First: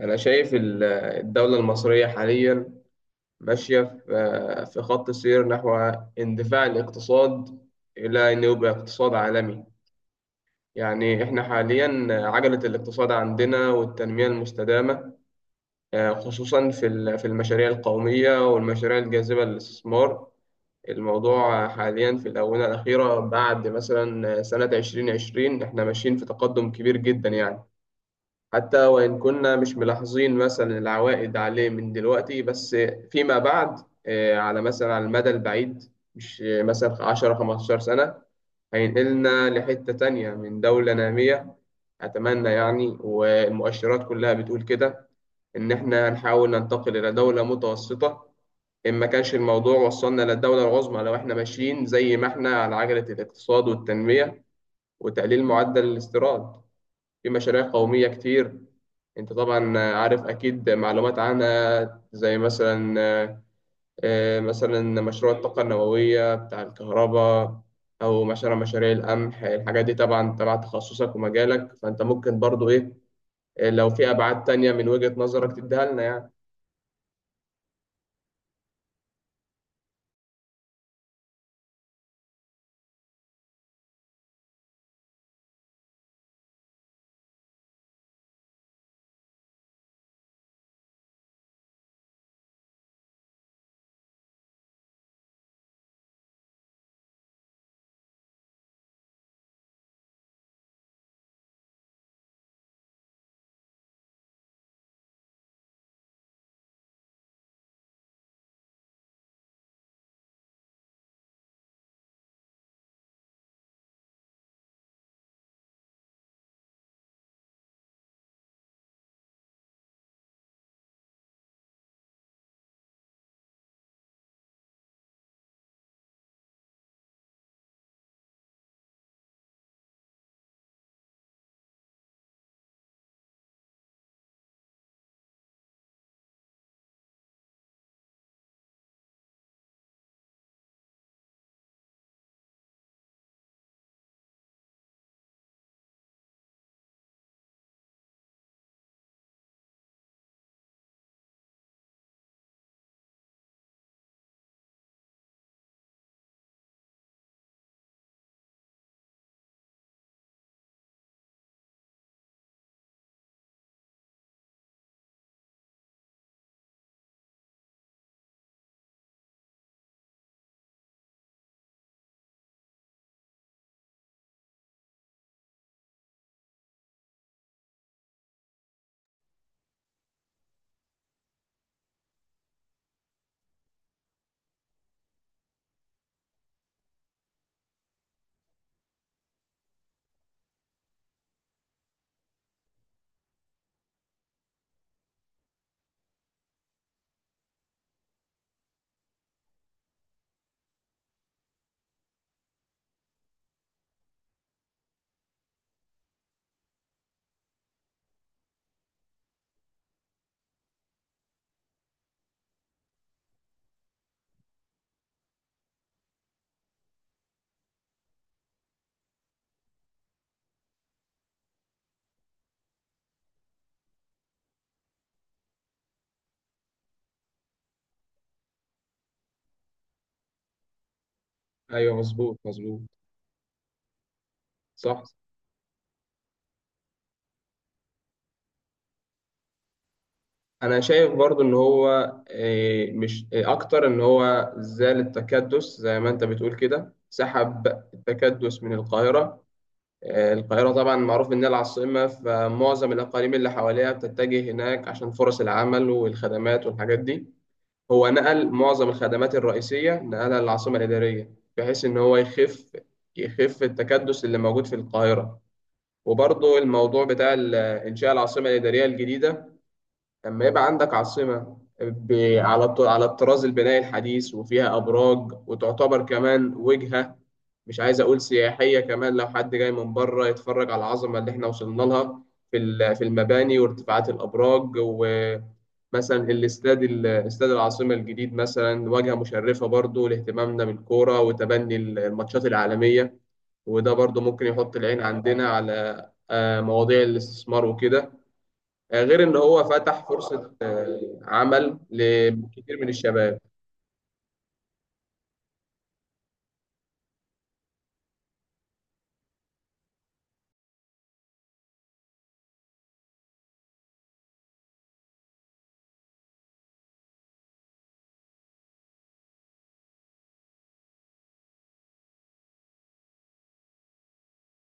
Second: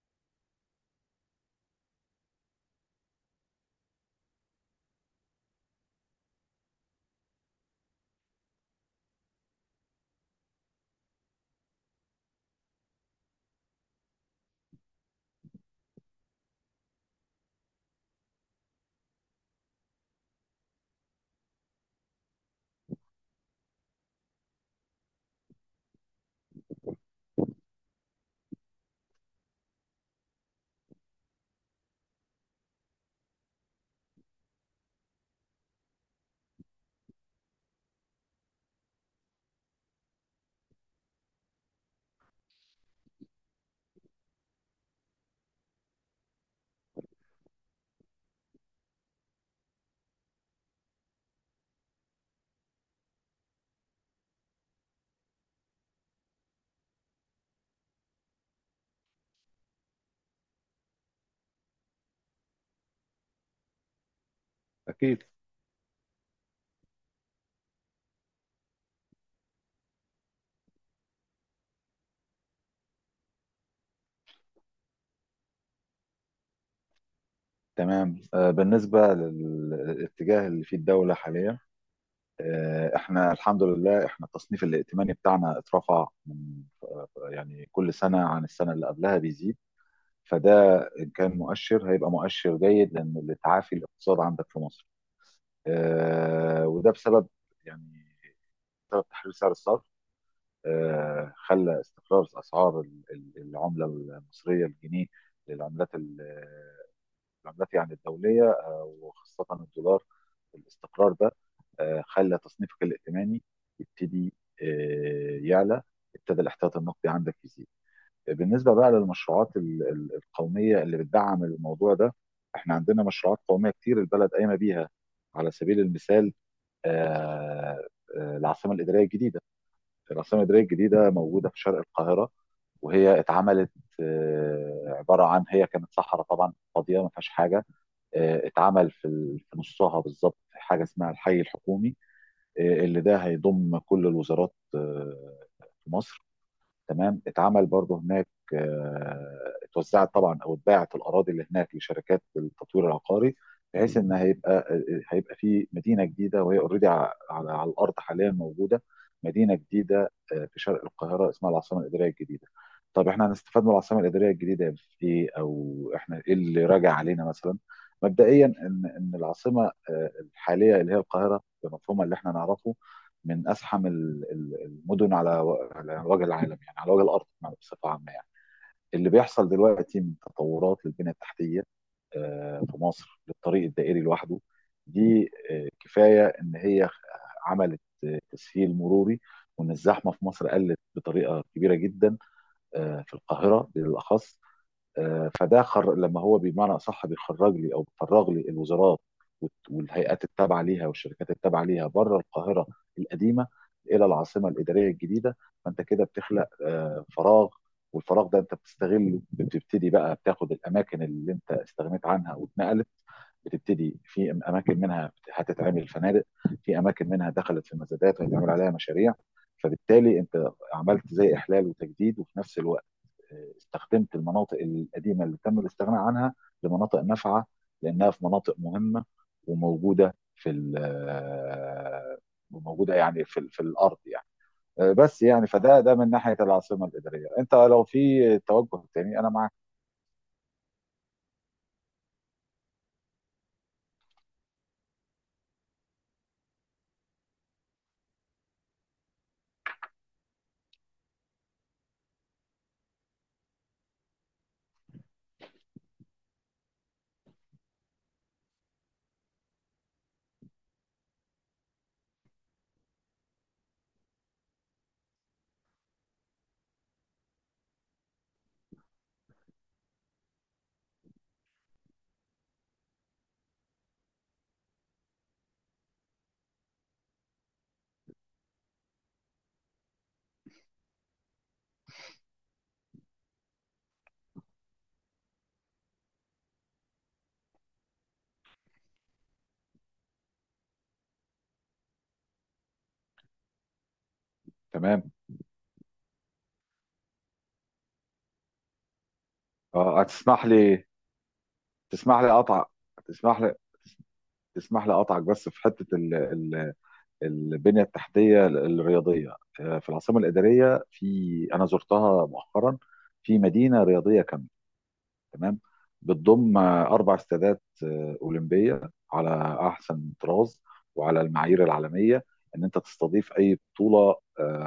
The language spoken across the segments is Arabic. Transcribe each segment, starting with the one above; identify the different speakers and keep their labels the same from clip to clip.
Speaker 1: أنا شايف الدولة المصرية حاليا ماشية في خط سير نحو اندفاع الاقتصاد إلى أن يبقى اقتصاد عالمي. يعني إحنا حاليا عجلة الاقتصاد عندنا والتنمية المستدامة، خصوصا في المشاريع القومية والمشاريع الجاذبة للاستثمار. الموضوع حاليا في الآونة الأخيرة بعد مثلا سنة 2020 إحنا ماشيين في تقدم كبير جدا يعني، حتى وإن كنا مش ملاحظين مثلا العوائد عليه من دلوقتي، بس فيما بعد، على مثلا على المدى البعيد، مش مثلا 10 15 سنة، هينقلنا لحتة تانية من دولة نامية. أتمنى يعني، والمؤشرات كلها بتقول كده، إن إحنا هنحاول ننتقل إلى دولة متوسطة، إن ما كانش الموضوع وصلنا للدولة العظمى، لو إحنا ماشيين زي ما إحنا على عجلة الاقتصاد والتنمية وتقليل معدل الاستيراد. في مشاريع قومية كتير، انت طبعا عارف اكيد معلومات عنها، زي مثلا مثلا
Speaker 2: أكيد.
Speaker 1: مشروع الطاقة النووية بتاع الكهرباء، او مثلا مشاريع القمح. الحاجات دي طبعا تبع تخصصك ومجالك، فانت ممكن برضو ايه، لو في ابعاد تانية من وجهة نظرك تديها لنا يعني.
Speaker 2: تمام. بالنسبة للاتجاه اللي فيه الدولة حاليا، احنا الحمد لله، احنا التصنيف الائتماني بتاعنا اترفع من، كل سنة عن السنة اللي قبلها بيزيد. فده إن كان مؤشر هيبقى مؤشر جيد، لأن تعافي الاقتصاد عندك في مصر وده بسبب، يعني بسبب تحرير سعر الصرف. خلى استقرار أسعار العملة المصرية الجنيه للعملات العملات الدولية وخاصة الدولار. الاستقرار ده خلى تصنيفك الائتماني يبتدي يعلى، ابتدى الاحتياط النقدي عندك يزيد. بالنسبة بقى للمشروعات القومية اللي بتدعم الموضوع ده، احنا عندنا مشروعات قومية كتير البلد قايمة بيها. على سبيل المثال، آه، العاصمة الإدارية الجديدة. العاصمة الإدارية الجديدة موجودة في شرق القاهرة، وهي اتعملت عبارة عن، هي كانت صحراء طبعا فاضية ما فيهاش حاجة. اتعمل في في نصها بالظبط حاجه اسمها الحي الحكومي، اللي ده هيضم كل الوزارات في مصر. تمام. اتعمل برضه هناك، اتوزعت طبعا او اتباعت الاراضي اللي هناك لشركات التطوير العقاري، بحيث ان هيبقى هيبقى في مدينه جديده، وهي اوريدي على الارض حاليا موجوده مدينه جديده في شرق القاهره اسمها العاصمه الاداريه الجديده. طب احنا هنستفاد من العاصمه الاداريه الجديده في ايه، او احنا ايه اللي راجع علينا مثلا؟ مبدئيا ان العاصمه الحاليه اللي هي القاهره بمفهومها اللي احنا نعرفه من ازحم المدن على على وجه العالم، يعني على وجه الارض بصفه عامه يعني. اللي بيحصل دلوقتي من تطورات للبنيه التحتيه في مصر، للطريق الدائري لوحده، دي كفايه ان هي عملت تسهيل مروري، وان الزحمه في مصر قلت بطريقه كبيره جدا في القاهره بالاخص. فده لما هو بمعنى اصح بيخرج لي او بيفرغ لي الوزارات والهيئات التابعه ليها والشركات التابعه ليها بره القاهره القديمه الى العاصمه الاداريه الجديده. فانت كده بتخلق فراغ، والفراغ ده انت بتستغله، بتبتدي بقى بتاخد الاماكن اللي انت استغنيت عنها واتنقلت. بتبتدي في اماكن منها هتتعمل فنادق، في اماكن منها دخلت في مزادات وهيتعمل عليها مشاريع. فبالتالي انت عملت زي احلال وتجديد، وفي نفس الوقت استخدمت المناطق القديمه اللي تم الاستغناء عنها لمناطق نافعه، لانها في مناطق مهمه وموجوده في
Speaker 1: ايوه، مظبوط مظبوط.
Speaker 2: موجوده يعني في الارض يعني.
Speaker 1: صح.
Speaker 2: بس يعني فده ده من ناحيه العاصمه الاداريه. انت لو في توجه تاني، انا معاك.
Speaker 1: انا شايف برضو ان هو مش اكتر ان هو زال التكدس، زي ما انت بتقول كده، سحب التكدس من القاهرة. القاهرة طبعا معروف إنها العاصمة، فمعظم الأقاليم اللي حواليها بتتجه هناك عشان فرص العمل والخدمات والحاجات دي. هو نقل معظم الخدمات الرئيسية، نقلها للعاصمة الإدارية، بحيث إن هو يخف التكدس اللي موجود في القاهرة. وبرضه الموضوع بتاع إنشاء العاصمة الإدارية الجديدة، لما يبقى عندك عاصمة على الطراز البنائي الحديث وفيها أبراج، وتعتبر كمان وجهة، مش عايز أقول سياحية، كمان لو حد جاي من بره يتفرج على العظمة اللي إحنا وصلنا لها في المباني وارتفاعات الأبراج، ومثلا استاد العاصمة الجديد مثلا واجهة مشرفة برضو لاهتمامنا بالكورة وتبني الماتشات العالمية. وده برضو ممكن يحط العين
Speaker 2: تمام.
Speaker 1: عندنا على مواضيع الاستثمار وكده. غير ان هو
Speaker 2: آه،
Speaker 1: فتح
Speaker 2: هتسمح
Speaker 1: فرصة
Speaker 2: لي
Speaker 1: عمل
Speaker 2: تسمح لي اقطع
Speaker 1: لكثير من الشباب.
Speaker 2: تسمح لي تسمح لي اقطعك بس في حته البنيه التحتيه الرياضيه. في العاصمه الاداريه، انا زرتها مؤخرا، في مدينه رياضيه كامله. تمام. بتضم اربع استادات اولمبيه على احسن طراز وعلى المعايير العالميه، ان انت تستضيف اي بطوله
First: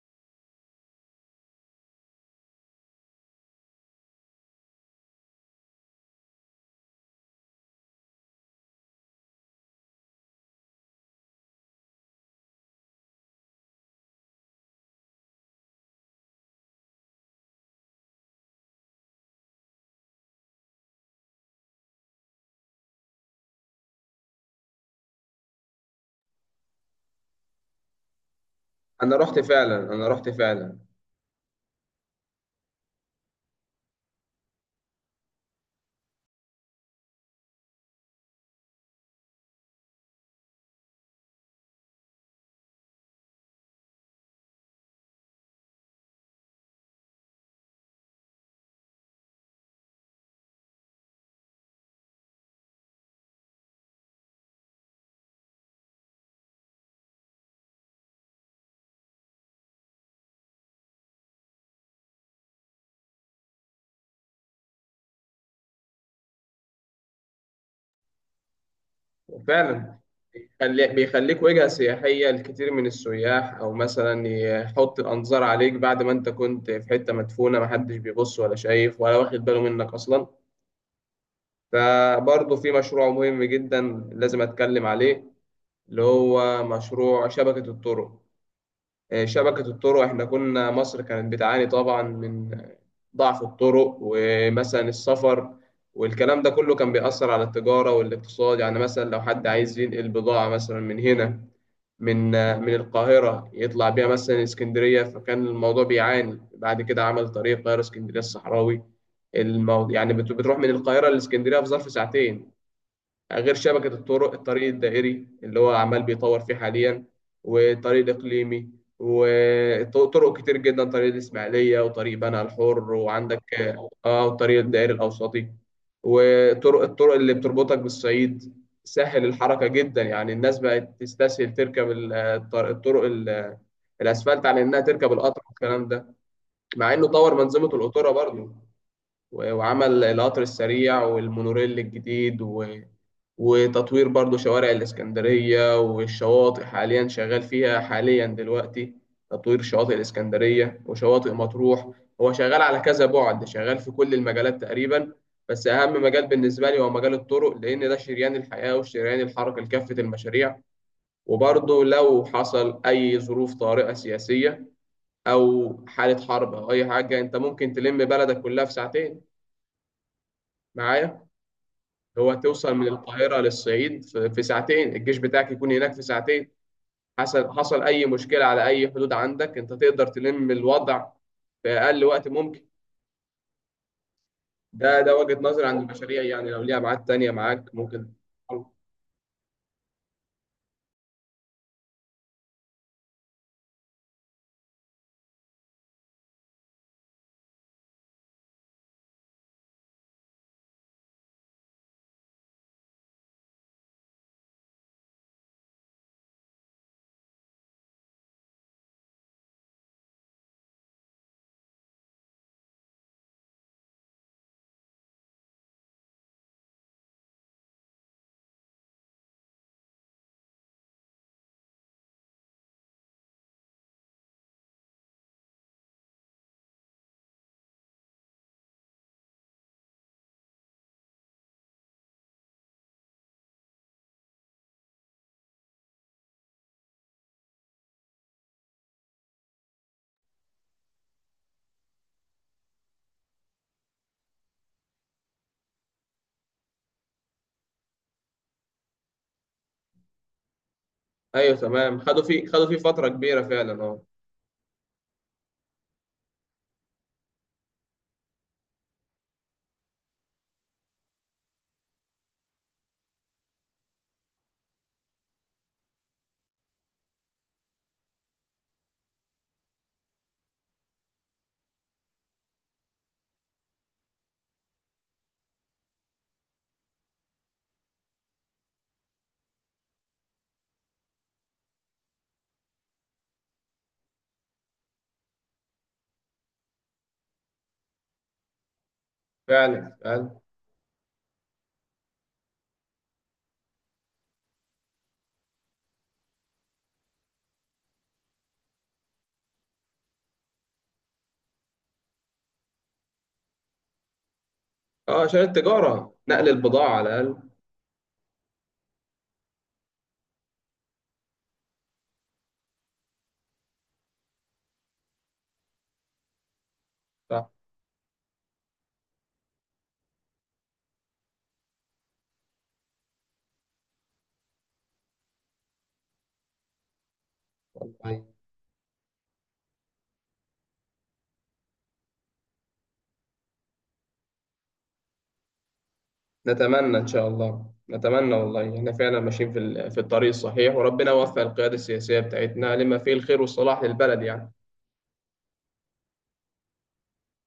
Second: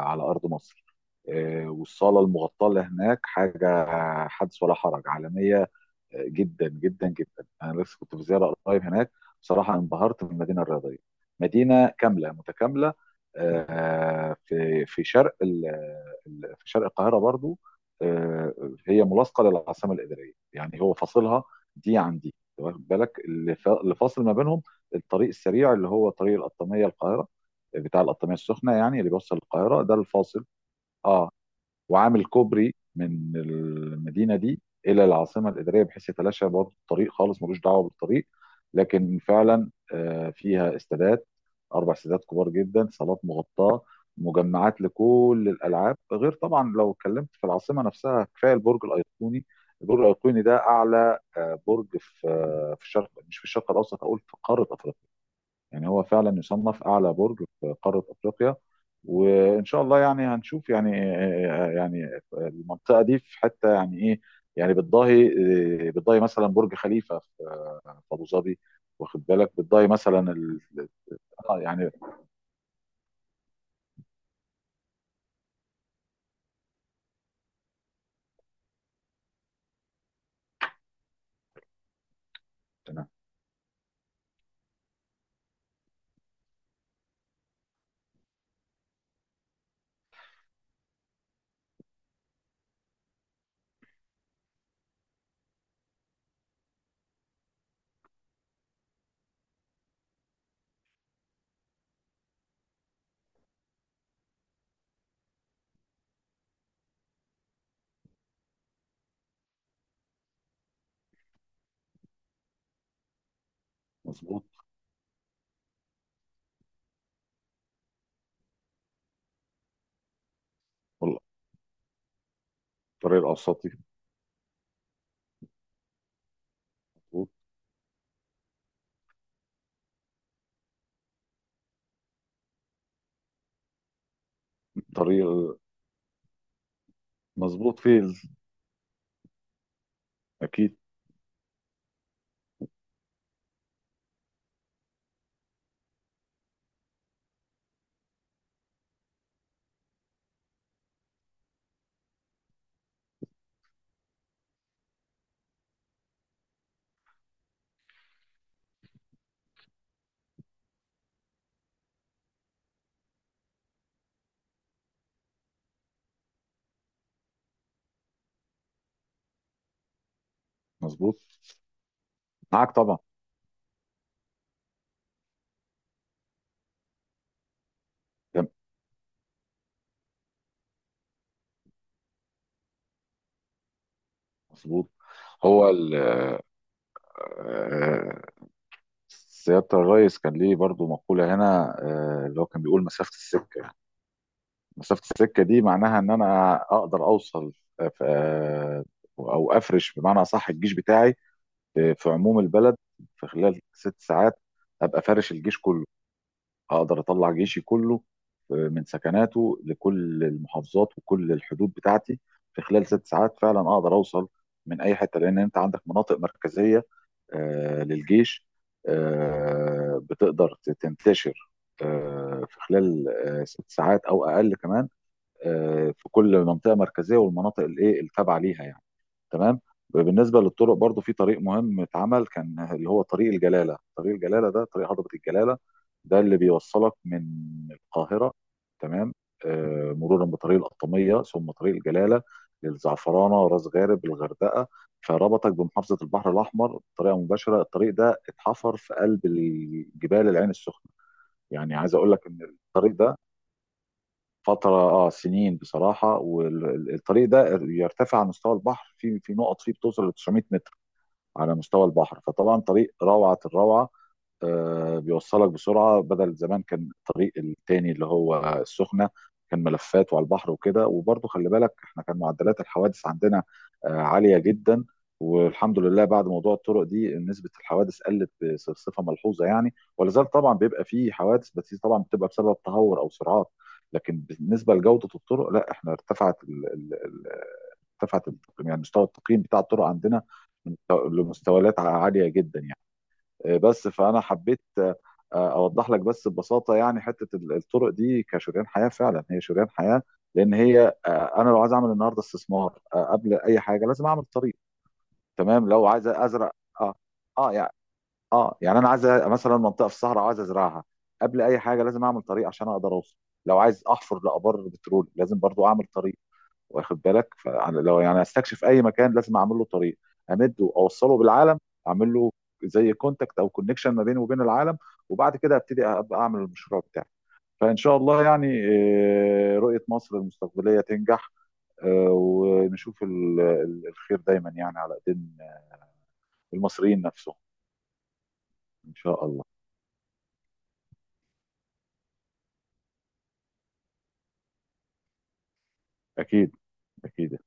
Speaker 2: على ارض مصر. والصاله المغطاه اللي هناك حاجه حدث ولا حرج، عالميه جدا جدا جدا. انا لسه كنت في زياره قريب هناك، بصراحه انبهرت بالمدينه الرياضيه. مدينه كامله متكامله في شرق في شرق القاهره برضو. آه، هي ملاصقه للعاصمه الاداريه، يعني هو فاصلها دي عن دي. واخد بالك؟ اللي اللي فاصل ما بينهم الطريق السريع، اللي هو طريق القطاميه القاهره بتاع القطاميه السخنه يعني، اللي بيوصل القاهره ده
Speaker 1: انا رحت
Speaker 2: الفاصل.
Speaker 1: فعلا.
Speaker 2: اه. وعامل كوبري من المدينه دي الى العاصمه الاداريه، بحيث يتلاشى برضه الطريق خالص ملوش دعوه بالطريق. لكن فعلا فيها استادات، اربع استادات كبار جدا، صالات مغطاه، مجمعات لكل الالعاب. غير طبعا لو اتكلمت في العاصمه نفسها، كفايه البرج الايقوني. البرج الايقوني ده اعلى برج في، في الشرق، مش في الشرق الاوسط، اقول في قاره افريقيا. يعني هو فعلا يصنف اعلى برج في قاره افريقيا. وان شاء الله يعني هنشوف، يعني المنطقه دي في حته يعني ايه، يعني بتضاهي، مثلا برج خليفه في ابو ظبي. واخد بالك؟ بتضاهي
Speaker 1: فعلا
Speaker 2: مثلا
Speaker 1: بيخليك
Speaker 2: آه
Speaker 1: وجهة
Speaker 2: يعني.
Speaker 1: سياحية لكثير من السياح، او مثلا يحط الانظار عليك بعد ما انت كنت في حتة مدفونة، محدش بيبص ولا شايف ولا واخد باله منك اصلا. فبرضه في
Speaker 2: تمام.
Speaker 1: مشروع مهم جدا لازم اتكلم عليه، اللي هو مشروع شبكة الطرق. شبكة الطرق. احنا كنا مصر كانت بتعاني طبعا من ضعف الطرق ومثلا السفر، والكلام ده كله كان بيأثر على التجارة والاقتصاد. يعني مثلا لو حد عايز ينقل بضاعة مثلا من هنا، من من القاهرة يطلع بيها مثلا اسكندرية، فكان الموضوع بيعاني. بعد كده عمل طريق القاهرة اسكندرية الصحراوي. يعني بتروح من القاهرة لاسكندرية في ظرف ساعتين. غير شبكة الطرق،
Speaker 2: مظبوط.
Speaker 1: الطريق الدائري اللي هو عمال بيطور فيه حاليا، وطريق إقليمي، وطرق كتير جدا، طريق
Speaker 2: والله،
Speaker 1: الإسماعيلية وطريق بنها الحر،
Speaker 2: الطريق
Speaker 1: وعندك،
Speaker 2: الاوسطي.
Speaker 1: اه، وطريق الدائري الأوسطي، الطرق
Speaker 2: مظبوط.
Speaker 1: اللي بتربطك بالصعيد. سهل الحركة جدا، يعني الناس بقت تستسهل تركب الطرق الأسفلت عن إنها تركب
Speaker 2: الطريق
Speaker 1: القطر والكلام ده، مع إنه طور منظومة
Speaker 2: مظبوط. فيه
Speaker 1: القطورة برضه، و- وعمل القطر
Speaker 2: اكيد.
Speaker 1: السريع والمونوريل الجديد وتطوير برضو شوارع الإسكندرية والشواطئ، حاليا شغال فيها حاليا دلوقتي، تطوير شواطئ الإسكندرية وشواطئ مطروح. هو شغال على كذا بعد، شغال في كل المجالات تقريبا. بس أهم مجال بالنسبة لي هو مجال الطرق، لأن ده شريان الحياة وشريان الحركة لكافة المشاريع. وبرضه لو حصل أي ظروف طارئة سياسية أو حالة حرب أو أي حاجة، أنت ممكن تلم بلدك كلها في ساعتين،
Speaker 2: مظبوط.
Speaker 1: معايا؟ هو
Speaker 2: معاك
Speaker 1: توصل من
Speaker 2: طبعا.
Speaker 1: القاهرة للصعيد في ساعتين، الجيش بتاعك يكون هناك في ساعتين. حصل أي مشكلة
Speaker 2: تمام،
Speaker 1: على أي حدود عندك، أنت تقدر تلم الوضع في أقل وقت ممكن.
Speaker 2: مظبوط.
Speaker 1: ده وجهة نظري
Speaker 2: هو
Speaker 1: عن المشاريع، يعني لو ليها ميعاد تانية معاك ممكن.
Speaker 2: آه، سيادة الريس كان ليه برضو مقولة هنا، اللي هو كان بيقول مسافة السكة. مسافة السكة دي معناها ان انا اقدر اوصل، آه، ف- آه، او افرش بمعنى صح الجيش بتاعي في عموم البلد في خلال ست ساعات. ابقى فارش الجيش كله، اقدر اطلع جيشي كله من سكناته لكل المحافظات وكل الحدود بتاعتي في خلال ست ساعات. فعلا اقدر اوصل من اي حته، لان انت عندك مناطق مركزيه للجيش بتقدر تنتشر في خلال ست ساعات او اقل كمان في كل منطقه مركزيه والمناطق الايه التابعه ليها يعني. تمام. بالنسبه للطرق برضو في طريق مهم اتعمل كان، اللي هو طريق الجلاله. طريق الجلاله ده طريق هضبه الجلاله، ده اللي بيوصلك من القاهره. تمام. مرورا بطريق القطاميه ثم طريق الجلاله للزعفرانه راس غارب الغردقه. فربطك بمحافظه البحر الاحمر بطريقه مباشره. الطريق ده اتحفر في قلب الجبال العين السخنه.
Speaker 1: أيوه
Speaker 2: يعني عايز
Speaker 1: تمام،
Speaker 2: اقول لك ان
Speaker 1: خدوا فيه
Speaker 2: الطريق
Speaker 1: فترة
Speaker 2: ده
Speaker 1: كبيرة فعلا، أه.
Speaker 2: فترة اه سنين بصراحة. والطريق ده يرتفع عن مستوى البحر في نقط فيه بتوصل ل 900 متر على مستوى البحر. فطبعا طريق روعة الروعة بيوصلك بسرعه، بدل زمان كان الطريق التاني اللي هو السخنه كان ملفات وعلى البحر وكده. وبرضه خلي بالك احنا كان معدلات الحوادث عندنا عاليه جدا. والحمد لله، بعد موضوع الطرق دي نسبه الحوادث قلت بصفه ملحوظه. يعني ولا زال طبعا بيبقى فيه حوادث، بس دي طبعا بتبقى بسبب تهور او سرعات. لكن بالنسبه لجوده الطرق، لا، احنا ارتفعت ارتفعت التقييم، يعني مستوى التقييم بتاع الطرق
Speaker 1: فعلا
Speaker 2: عندنا
Speaker 1: فعلا.
Speaker 2: من- لمستويات عاليه جدا يعني. بس فانا حبيت اوضح لك بس ببساطه، يعني حته الطرق دي كشريان حياه. فعلا هي شريان حياه، لان هي انا لو عايز اعمل النهارده استثمار قبل اي حاجه لازم اعمل طريق.
Speaker 1: أه، عشان
Speaker 2: تمام. لو عايز
Speaker 1: التجارة، نقل
Speaker 2: ازرع، اه،
Speaker 1: البضاعة على الأقل.
Speaker 2: اه يعني، اه يعني انا عايز مثلا منطقه في الصحراء عايز ازرعها، قبل اي حاجه لازم اعمل طريق عشان اقدر اوصل. لو عايز احفر لابار بترول لازم برضو اعمل طريق. واخد بالك؟ فلو يعني هستكشف اي مكان لازم اعمل له طريق، امده اوصله بالعالم، اعمل له زي كونتاكت او كونكشن ما بينه وبين العالم، وبعد كده ابتدي ابقى اعمل المشروع بتاعي. فان شاء الله
Speaker 1: صح.
Speaker 2: يعني رؤيه مصر المستقبليه تنجح ونشوف الخير دايما، يعني على ايدين
Speaker 1: نتمنى
Speaker 2: المصريين
Speaker 1: إن شاء
Speaker 2: نفسهم.
Speaker 1: الله. نتمنى والله، إحنا
Speaker 2: ان
Speaker 1: فعلا
Speaker 2: شاء الله.
Speaker 1: ماشيين في الطريق الصحيح، وربنا يوفق القيادة السياسية بتاعتنا لما فيه الخير والصلاح للبلد يعني.
Speaker 2: اكيد، اكيد.